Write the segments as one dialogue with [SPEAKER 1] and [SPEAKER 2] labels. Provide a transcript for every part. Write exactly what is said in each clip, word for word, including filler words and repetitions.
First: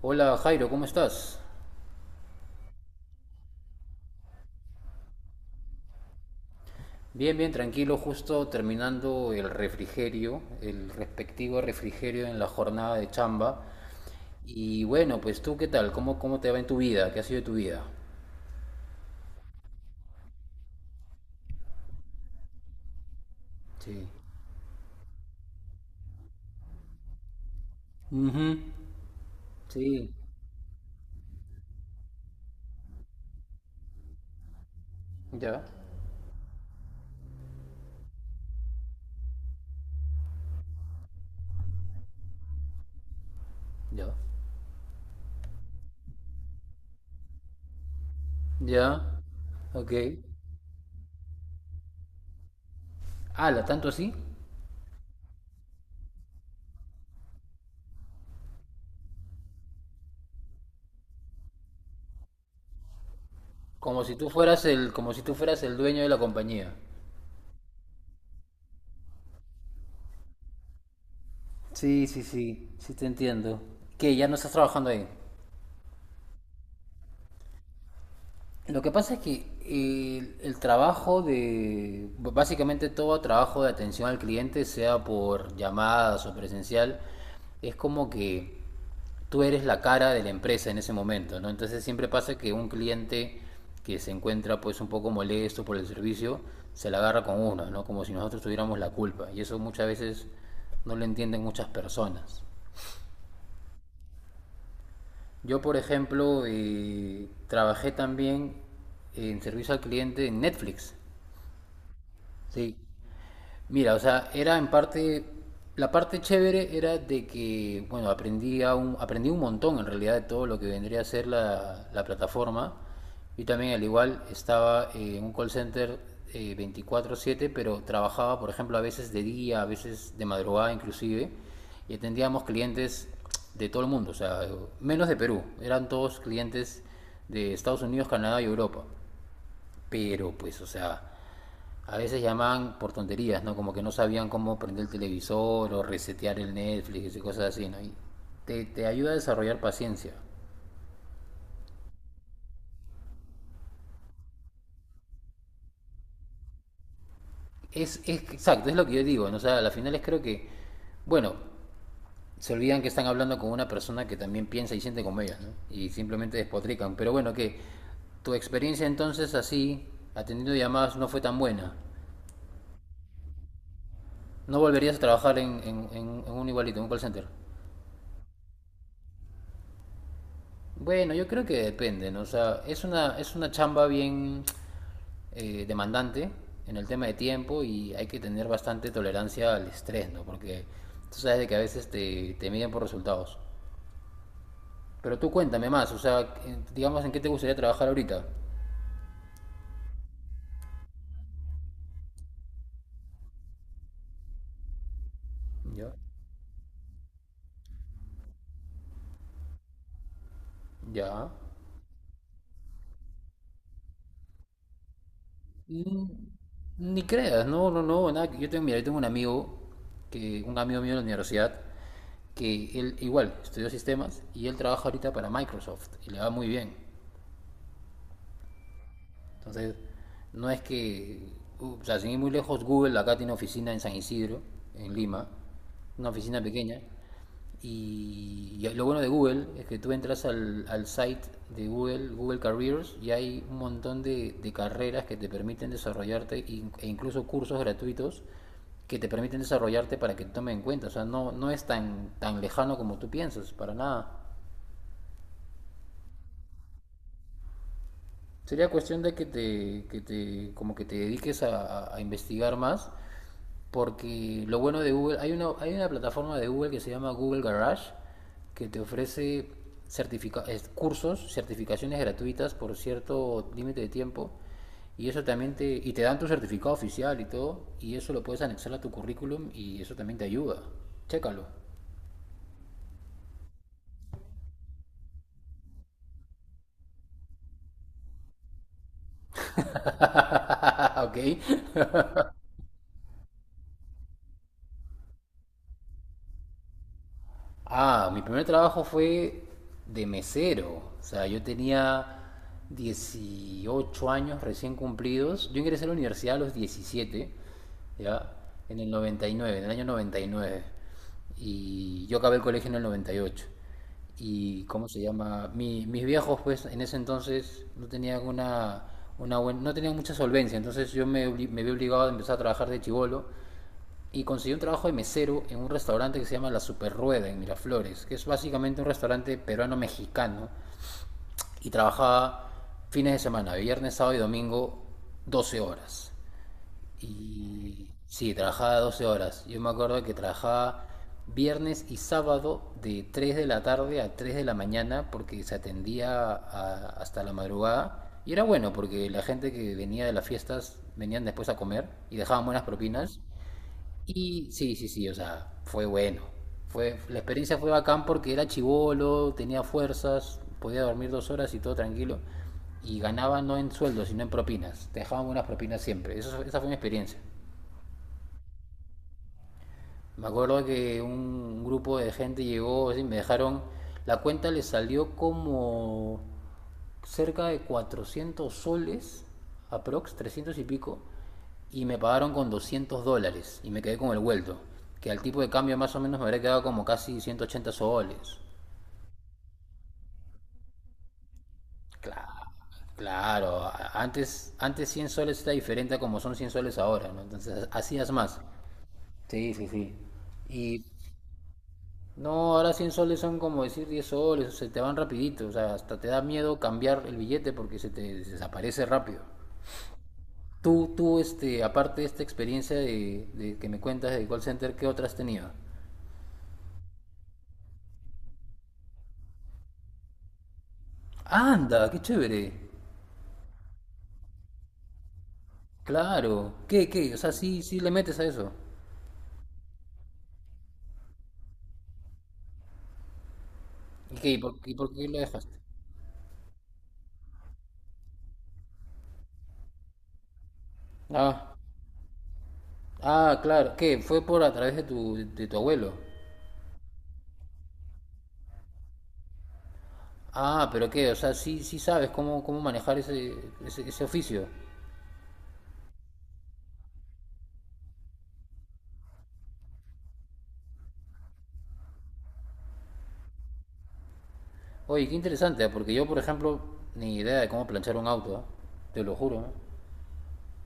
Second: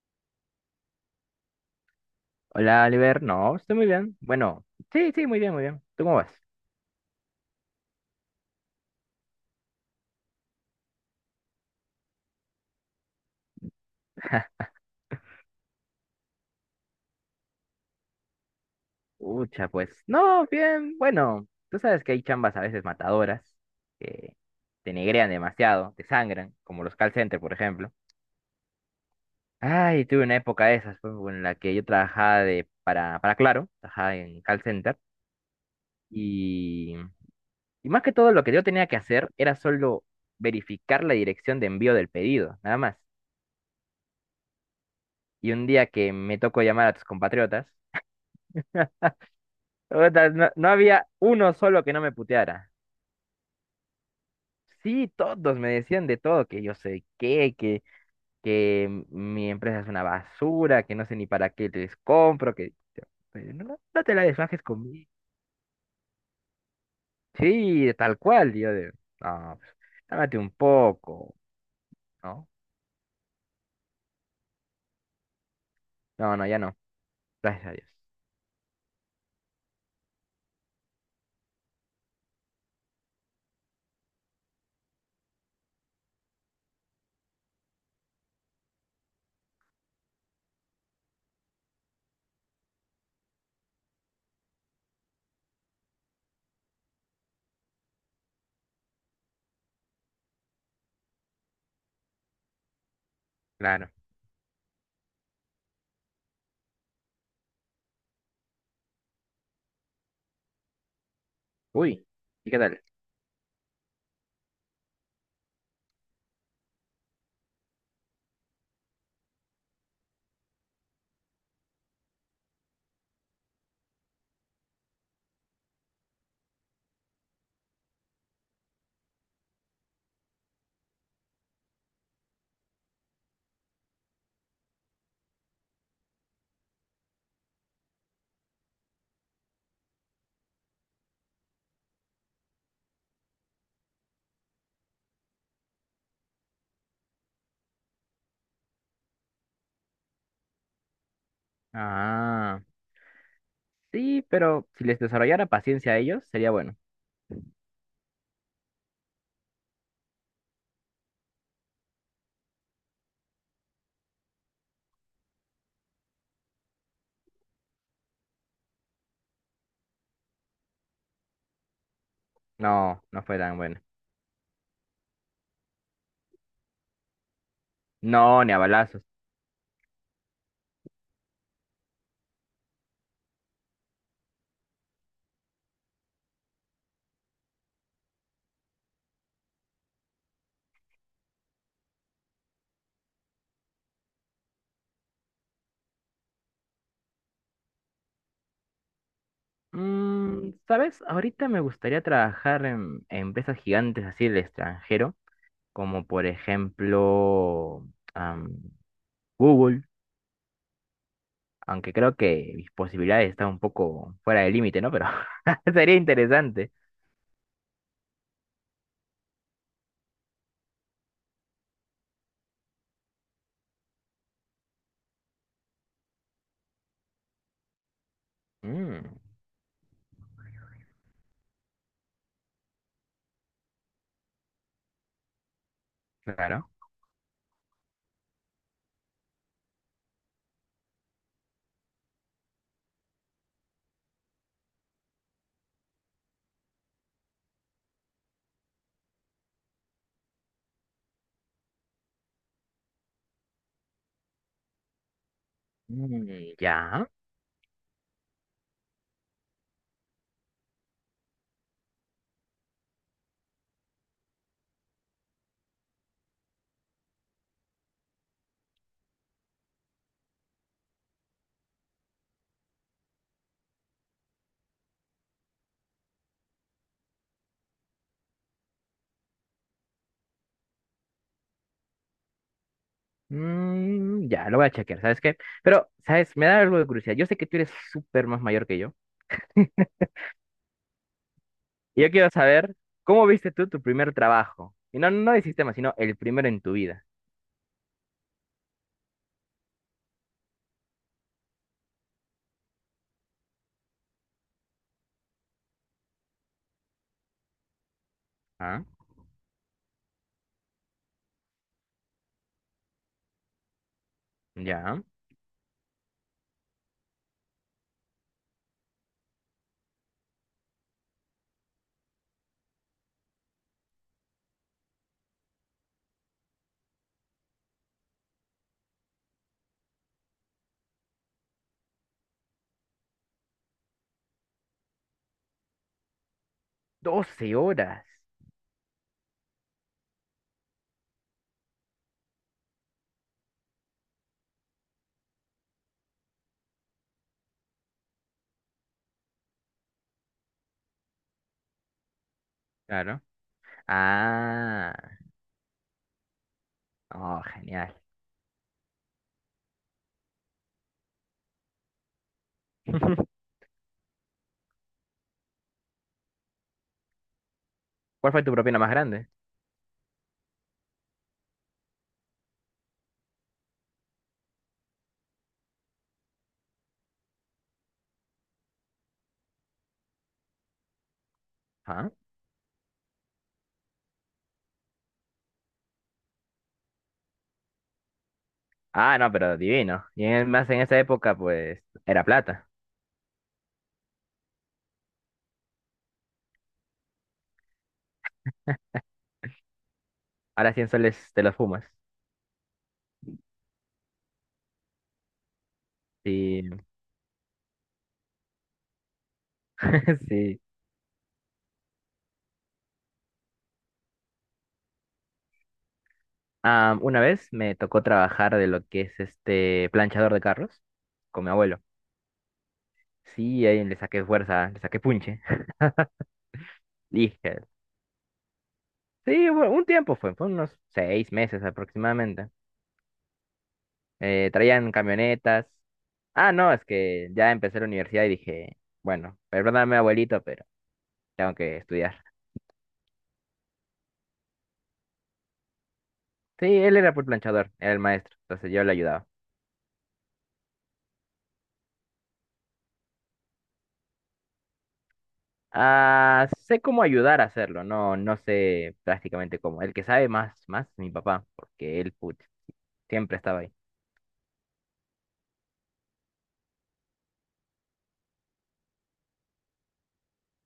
[SPEAKER 1] Hola Jairo, ¿cómo estás?
[SPEAKER 2] Hola, Oliver. No, estoy muy bien. Bueno, sí, sí, muy bien, muy bien. ¿Tú cómo vas?
[SPEAKER 1] Bien, bien, tranquilo, justo terminando el refrigerio, el respectivo refrigerio en la jornada de chamba. Y bueno, pues tú, ¿qué tal? ¿Cómo, cómo te va en tu vida? ¿Qué ha sido de tu vida?
[SPEAKER 2] Ucha, pues. No, bien. Bueno, tú sabes que hay chambas a veces matadoras
[SPEAKER 1] Sí.
[SPEAKER 2] que te negrean demasiado, te sangran, como los call centers, por ejemplo.
[SPEAKER 1] Ujú,
[SPEAKER 2] Ay,
[SPEAKER 1] sí.
[SPEAKER 2] tuve una época de esas, pues, en la que yo trabajaba de, para, para Claro, trabajaba en call center.
[SPEAKER 1] Ya,
[SPEAKER 2] Y, y más que todo, lo que yo tenía que hacer era solo verificar la dirección de envío del pedido, nada más.
[SPEAKER 1] ya,
[SPEAKER 2] Y un día que me tocó llamar a tus compatriotas,
[SPEAKER 1] ya. Ok.
[SPEAKER 2] puta, no, no había uno solo que no me puteara.
[SPEAKER 1] Ala, ¿tanto así?
[SPEAKER 2] Sí, todos me decían de todo, que yo sé qué, que, que mi empresa es una basura, que no sé ni para qué les compro, que yo, pero no, no-
[SPEAKER 1] Como
[SPEAKER 2] no
[SPEAKER 1] si
[SPEAKER 2] te la
[SPEAKER 1] tú
[SPEAKER 2] desfajes
[SPEAKER 1] fueras el,
[SPEAKER 2] conmigo.
[SPEAKER 1] como si tú fueras el dueño de la compañía.
[SPEAKER 2] Sí, tal cual, yo de, no, pues, cálmate un poco,
[SPEAKER 1] Sí, sí,
[SPEAKER 2] ¿no?
[SPEAKER 1] sí, sí te entiendo. ¿Qué? ¿Ya no estás trabajando ahí?
[SPEAKER 2] No, no, ya no, gracias a Dios.
[SPEAKER 1] Lo que pasa es que eh, el trabajo de, básicamente todo trabajo de atención al cliente, sea por llamadas o presencial, es como que tú eres la cara de la empresa en ese momento, ¿no? Entonces siempre pasa que un cliente que se encuentra pues un poco molesto por el servicio, se la agarra con uno, ¿no? Como si nosotros tuviéramos la culpa. Y eso muchas veces no lo entienden muchas personas.
[SPEAKER 2] Claro.
[SPEAKER 1] Yo, por ejemplo, eh, trabajé también en servicio al cliente en Netflix.
[SPEAKER 2] Uy, ¿y qué
[SPEAKER 1] Sí.
[SPEAKER 2] tal?
[SPEAKER 1] Mira, o sea, era en parte, la parte chévere era de que, bueno, aprendí, a un, aprendí un montón en realidad de todo lo que vendría a ser la, la plataforma. Y también al igual estaba eh, en un call center eh, veinticuatro siete, pero trabajaba, por ejemplo, a veces de día, a veces de madrugada inclusive, y atendíamos clientes de todo el mundo, o sea, menos de Perú, eran todos clientes de Estados Unidos, Canadá y Europa. Pero pues, o sea, a veces llamaban por tonterías, ¿no? Como que no sabían cómo prender el televisor o resetear el Netflix y cosas así, ¿no? Y te, te ayuda a desarrollar paciencia.
[SPEAKER 2] Ah, sí, pero si les desarrollara paciencia a ellos, sería bueno.
[SPEAKER 1] Es, es exacto, es lo que yo digo, ¿no? O sea, a las finales creo que, bueno, se olvidan que están hablando con una persona que también piensa y siente como ellas, ¿no? Y simplemente despotrican. Pero bueno, que tu experiencia entonces así, atendiendo llamadas, no fue tan buena.
[SPEAKER 2] No, no fue tan bueno.
[SPEAKER 1] ¿No volverías a trabajar en, en- en- un igualito, en un call center?
[SPEAKER 2] No, ni a balazos.
[SPEAKER 1] Bueno, yo creo que depende, ¿no? O sea, es una, es una chamba bien eh, demandante en el tema de tiempo y hay que tener bastante tolerancia al estrés, ¿no? Porque tú sabes de que a veces te, te miden por resultados. Pero tú cuéntame más, o sea, en- digamos en qué te gustaría trabajar ahorita.
[SPEAKER 2] Mm, ¿sabes? Ahorita me gustaría trabajar en, en empresas gigantes así del extranjero,
[SPEAKER 1] Ya.
[SPEAKER 2] como por ejemplo am, Google,
[SPEAKER 1] Ya.
[SPEAKER 2] aunque creo que mis posibilidades están un poco fuera del límite, ¿no? Pero sería
[SPEAKER 1] Mm,
[SPEAKER 2] interesante.
[SPEAKER 1] Ni creas, no, no, no, nada. que- Yo tengo, mira, yo tengo un amigo, que, un amigo mío de la universidad, que él igual estudió sistemas y él trabaja ahorita para Microsoft y le va muy bien.
[SPEAKER 2] Mm,
[SPEAKER 1] Entonces, no es que, uh, o sea, sin ir muy lejos, Google acá tiene oficina en San Isidro, en Lima, una oficina
[SPEAKER 2] claro.
[SPEAKER 1] pequeña. Y, y lo bueno de Google es que tú entras al, al site de Google, Google Careers, y hay un montón de, de carreras que te permiten desarrollarte e in- e incluso cursos gratuitos que te permiten desarrollarte para que te tomen en cuenta. O sea, no, no es tan, tan lejano como tú piensas, para nada.
[SPEAKER 2] Mm, ya.
[SPEAKER 1] Sería cuestión de que te, que te, como que te dediques a, a investigar más, porque lo bueno de Google, hay una, hay una plataforma de Google que se llama Google Garage, que te ofrece certifica- es- cursos, certificaciones gratuitas por cierto límite de tiempo, y eso también te, y te dan tu certificado oficial y todo, y eso lo puedes anexar a tu currículum y eso también te ayuda. Chécalo.
[SPEAKER 2] Mm, ya, lo voy a chequear, ¿sabes qué? Pero, ¿sabes? Me da algo de curiosidad. Yo sé que tú eres súper más mayor que yo.
[SPEAKER 1] Ok.
[SPEAKER 2] Y yo quiero saber, ¿cómo viste tú tu primer trabajo? Y no, no de sistema, sino el primero en tu vida.
[SPEAKER 1] Ah, mi primer trabajo fue de mesero. O sea, yo tenía dieciocho años recién cumplidos. Yo ingresé a la universidad a los diecisiete, ¿ya? En
[SPEAKER 2] ¿Ah?
[SPEAKER 1] el noventa y nueve, en el año noventa y nueve, y yo acabé el colegio en el noventa y ocho. Y ¿cómo se
[SPEAKER 2] Ya,
[SPEAKER 1] llama? Mi- mis viejos, pues, en ese entonces no tenían una, una buen- no tenían mucha solvencia. Entonces yo me, obli- me vi obligado a empezar a trabajar de chivolo y conseguí un trabajo de mesero en un restaurante que se llama La Super Rueda en Miraflores, que es básicamente un restaurante peruano-mexicano y trabajaba fines de semana, viernes, sábado y domingo, doce horas.
[SPEAKER 2] doce
[SPEAKER 1] Y
[SPEAKER 2] horas.
[SPEAKER 1] sí, trabajaba doce horas. Yo me acuerdo que trabajaba viernes y sábado de tres de la tarde a tres de la mañana porque se atendía a- hasta la madrugada. Y era bueno porque la gente que venía de las fiestas venían después a comer y dejaban buenas propinas.
[SPEAKER 2] Claro.
[SPEAKER 1] Y sí, sí,
[SPEAKER 2] Ah,
[SPEAKER 1] sí, o sea, fue bueno. Fue, la
[SPEAKER 2] oh,
[SPEAKER 1] experiencia fue
[SPEAKER 2] genial.
[SPEAKER 1] bacán porque era chivolo, tenía fuerzas, podía dormir dos horas y todo tranquilo. Y ganaba no en sueldo, sino en propinas. Te dejaban buenas propinas siempre. Eso, esa fue mi experiencia.
[SPEAKER 2] ¿Cuál fue tu propina más grande?
[SPEAKER 1] Me acuerdo que un grupo de gente llegó, así, me dejaron, la cuenta les salió como cerca de cuatrocientos soles, aprox, trescientos y pico, y me
[SPEAKER 2] Ah.
[SPEAKER 1] pagaron con doscientos dólares y me quedé con el vuelto, que al tipo de cambio más o menos me habría quedado como casi ciento ochenta soles.
[SPEAKER 2] Ah, no, pero divino. Y en- más en esa época, pues, era
[SPEAKER 1] Claro,
[SPEAKER 2] plata.
[SPEAKER 1] claro, a- antes, antes cien soles está diferente a como son cien soles ahora, ¿no? Entonces hacías más. Sí, sí, sí.
[SPEAKER 2] Ahora cien soles te los fumas.
[SPEAKER 1] No, ahora cien soles son como decir diez soles, o se te van rapidito, o sea, hasta te da miedo
[SPEAKER 2] Sí,
[SPEAKER 1] cambiar el billete porque se te desaparece rápido.
[SPEAKER 2] sí.
[SPEAKER 1] Tú, tú, este, aparte de esta experiencia de, de que me cuentas de call center, ¿qué otras has tenido?
[SPEAKER 2] Ah, una vez me tocó trabajar de lo que es este planchador de carros con mi abuelo.
[SPEAKER 1] Anda, qué chévere.
[SPEAKER 2] Sí, ahí le saqué fuerza, le saqué punche.
[SPEAKER 1] Claro. ¿Qué, qué? O sea,
[SPEAKER 2] Dije,
[SPEAKER 1] sí, sí le metes a eso.
[SPEAKER 2] sí, fue- un tiempo fue, fue unos seis meses aproximadamente.
[SPEAKER 1] ¿Y qué? ¿Y
[SPEAKER 2] Eh,
[SPEAKER 1] por, y por
[SPEAKER 2] traían
[SPEAKER 1] qué lo dejaste?
[SPEAKER 2] camionetas. Ah, no, es que ya empecé la universidad y dije, bueno, perdóname abuelito, pero tengo
[SPEAKER 1] Ah,
[SPEAKER 2] que estudiar.
[SPEAKER 1] ah, claro. ¿Qué? Fue por a través de tu, de tu abuelo.
[SPEAKER 2] Sí, él era full planchador, era el maestro, entonces yo le ayudaba.
[SPEAKER 1] Ah, pero qué, o sea, sí, sí sabes cómo, cómo manejar ese, ese, ese oficio.
[SPEAKER 2] Ah, sé cómo ayudar a hacerlo, no, no sé prácticamente cómo. El que sabe más, más, mi papá, porque él, put, siempre estaba ahí.
[SPEAKER 1] Oye, qué interesante, ¿eh? Porque yo, por ejemplo, ni idea de cómo planchar un auto, ¿eh? Te lo juro. ¿Eh?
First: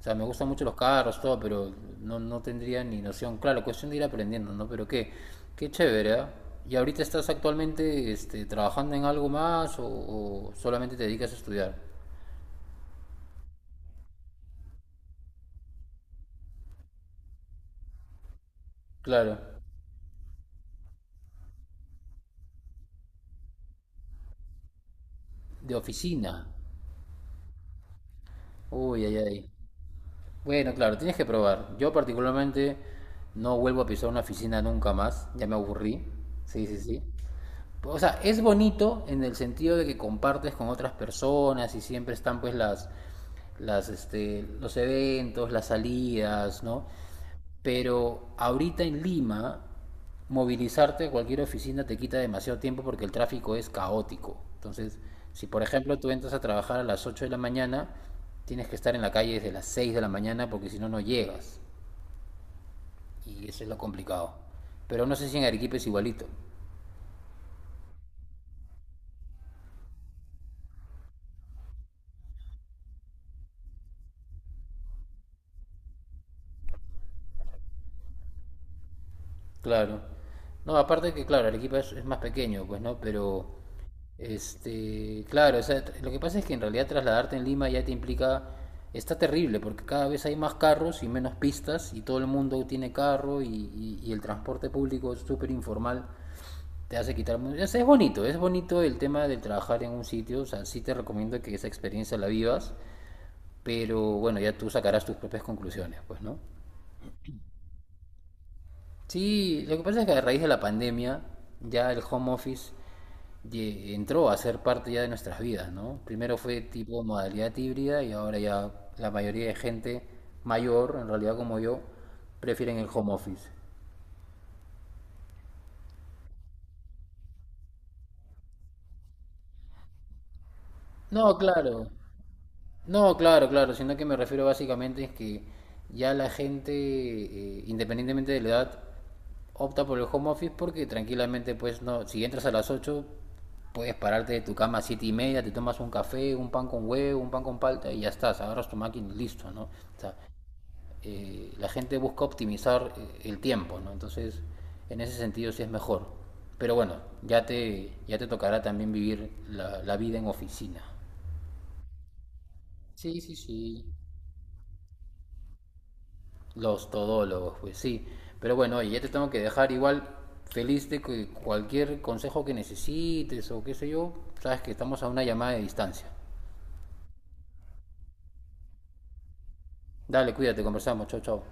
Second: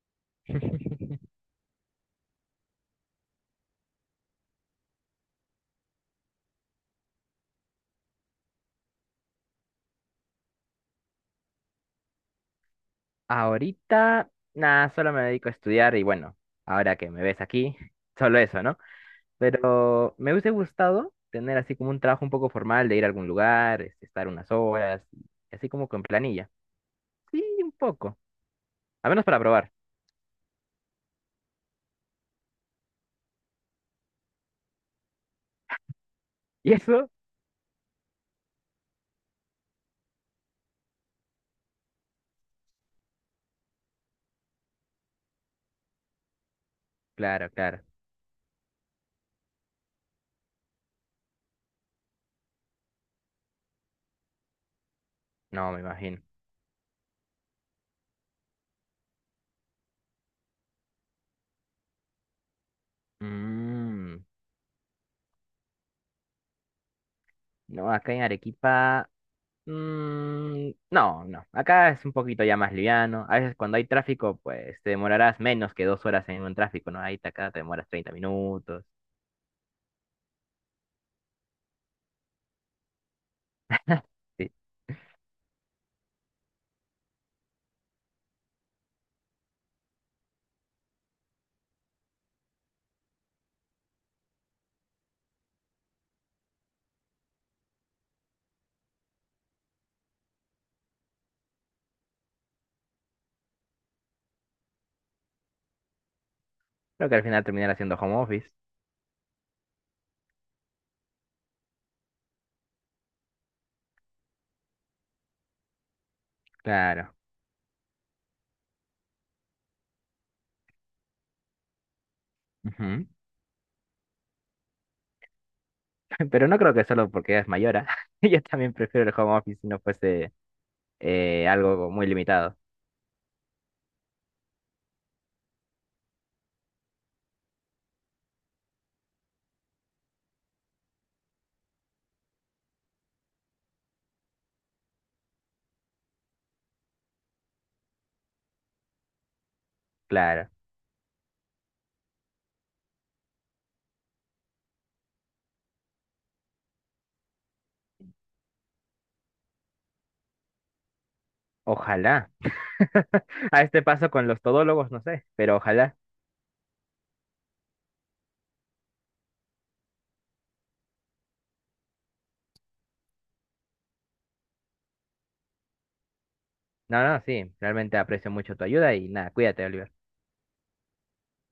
[SPEAKER 1] O sea, me gustan mucho los carros, todo, pero no, no tendría ni noción. Claro, cuestión de ir aprendiendo, ¿no? Pero qué, qué, chévere, ¿ah? ¿Y ahorita estás actualmente este, trabajando en algo más o, o solamente te dedicas a estudiar?
[SPEAKER 2] Ahorita, nada, solo me dedico a estudiar y bueno, ahora que me ves aquí, solo eso, ¿no?
[SPEAKER 1] Claro,
[SPEAKER 2] Pero me hubiese gustado tener así como un trabajo un poco formal de ir a algún lugar, este, estar unas horas, y así
[SPEAKER 1] de
[SPEAKER 2] como con
[SPEAKER 1] oficina.
[SPEAKER 2] planilla. Sí, un poco.
[SPEAKER 1] Uy,
[SPEAKER 2] Al
[SPEAKER 1] ay,
[SPEAKER 2] menos para
[SPEAKER 1] ay.
[SPEAKER 2] probar.
[SPEAKER 1] Bueno, claro, tienes que probar. Yo particularmente no vuelvo a pisar una oficina nunca más, ya me aburrí. Sí,
[SPEAKER 2] ¿Y
[SPEAKER 1] sí, sí.
[SPEAKER 2] eso?
[SPEAKER 1] O sea, es bonito en el sentido de que compartes con otras personas y siempre están pues las, las, este, los eventos, las salidas, ¿no?
[SPEAKER 2] Claro, claro.
[SPEAKER 1] Pero ahorita en Lima, movilizarte a cualquier oficina te quita demasiado tiempo porque el tráfico es caótico. Entonces, si por
[SPEAKER 2] No, me
[SPEAKER 1] ejemplo tú
[SPEAKER 2] imagino.
[SPEAKER 1] entras a trabajar a las ocho de la mañana, tienes que estar en la calle desde las seis de la mañana porque si no, no llegas. Y eso es lo
[SPEAKER 2] Mm,
[SPEAKER 1] complicado. Pero no sé si en Arequipa es igualito.
[SPEAKER 2] no, acá en Arequipa. Mm, no, no. Acá es un poquito ya más liviano. A veces cuando hay tráfico, pues te demorarás menos que dos horas en un tráfico, ¿no? Ahí te- acá te demoras treinta minutos.
[SPEAKER 1] Claro. No, aparte que, claro, Arequipa es, es más pequeño, pues, ¿no? Pero,
[SPEAKER 2] Sí.
[SPEAKER 1] este, claro, o sea, tr- lo que pasa es que en realidad trasladarte en Lima ya te implica, está terrible, porque cada vez hay más carros y menos pistas, y todo el mundo tiene carro, y, y- y el transporte público es súper informal, te hace quitar... mu- o es bonito, es bonito el tema del trabajar en un sitio, o sea, sí te recomiendo que esa experiencia la vivas, pero bueno, ya tú sacarás tus propias conclusiones, pues, ¿no?
[SPEAKER 2] Creo que al final terminarás haciendo home office.
[SPEAKER 1] Sí, lo que pasa es que a raíz de la pandemia ya el home office ye- entró a ser parte ya de nuestras vidas, ¿no? Primero fue tipo
[SPEAKER 2] Claro.
[SPEAKER 1] modalidad híbrida y ahora ya la mayoría de gente mayor, en realidad como yo, prefieren el
[SPEAKER 2] Ujú.
[SPEAKER 1] home office.
[SPEAKER 2] Pero no creo que solo porque ella es mayora. Yo también prefiero el home office si no fuese
[SPEAKER 1] No,
[SPEAKER 2] eh,
[SPEAKER 1] claro.
[SPEAKER 2] algo muy limitado.
[SPEAKER 1] No, claro, claro, sino que me refiero básicamente es que ya la gente, eh, independientemente de la edad, opta por el home office porque tranquilamente, pues no, si entras a las ocho puedes pararte de tu cama a siete y media, te tomas un café, un pan con huevo, un pan con palta y ya estás, agarras tu máquina y listo, ¿no? O sea,
[SPEAKER 2] Claro.
[SPEAKER 1] eh, la gente busca optimizar eh, el tiempo, ¿no? Entonces, en ese sentido sí es mejor. Pero bueno, ya te, ya te tocará también vivir la, la vida en oficina.
[SPEAKER 2] Ojalá.
[SPEAKER 1] Sí, sí,
[SPEAKER 2] A este
[SPEAKER 1] sí.
[SPEAKER 2] paso con los todólogos, no sé, pero ojalá.
[SPEAKER 1] Los todólogos, pues sí. Pero bueno, ya te tengo que dejar igual feliz de que cualquier consejo que necesites o qué sé yo, sabes que estamos a una llamada de distancia.
[SPEAKER 2] No, no, sí. Realmente aprecio mucho tu ayuda y nada, cuídate, Oliver.
[SPEAKER 1] Dale, cuídate, conversamos, chao, chao.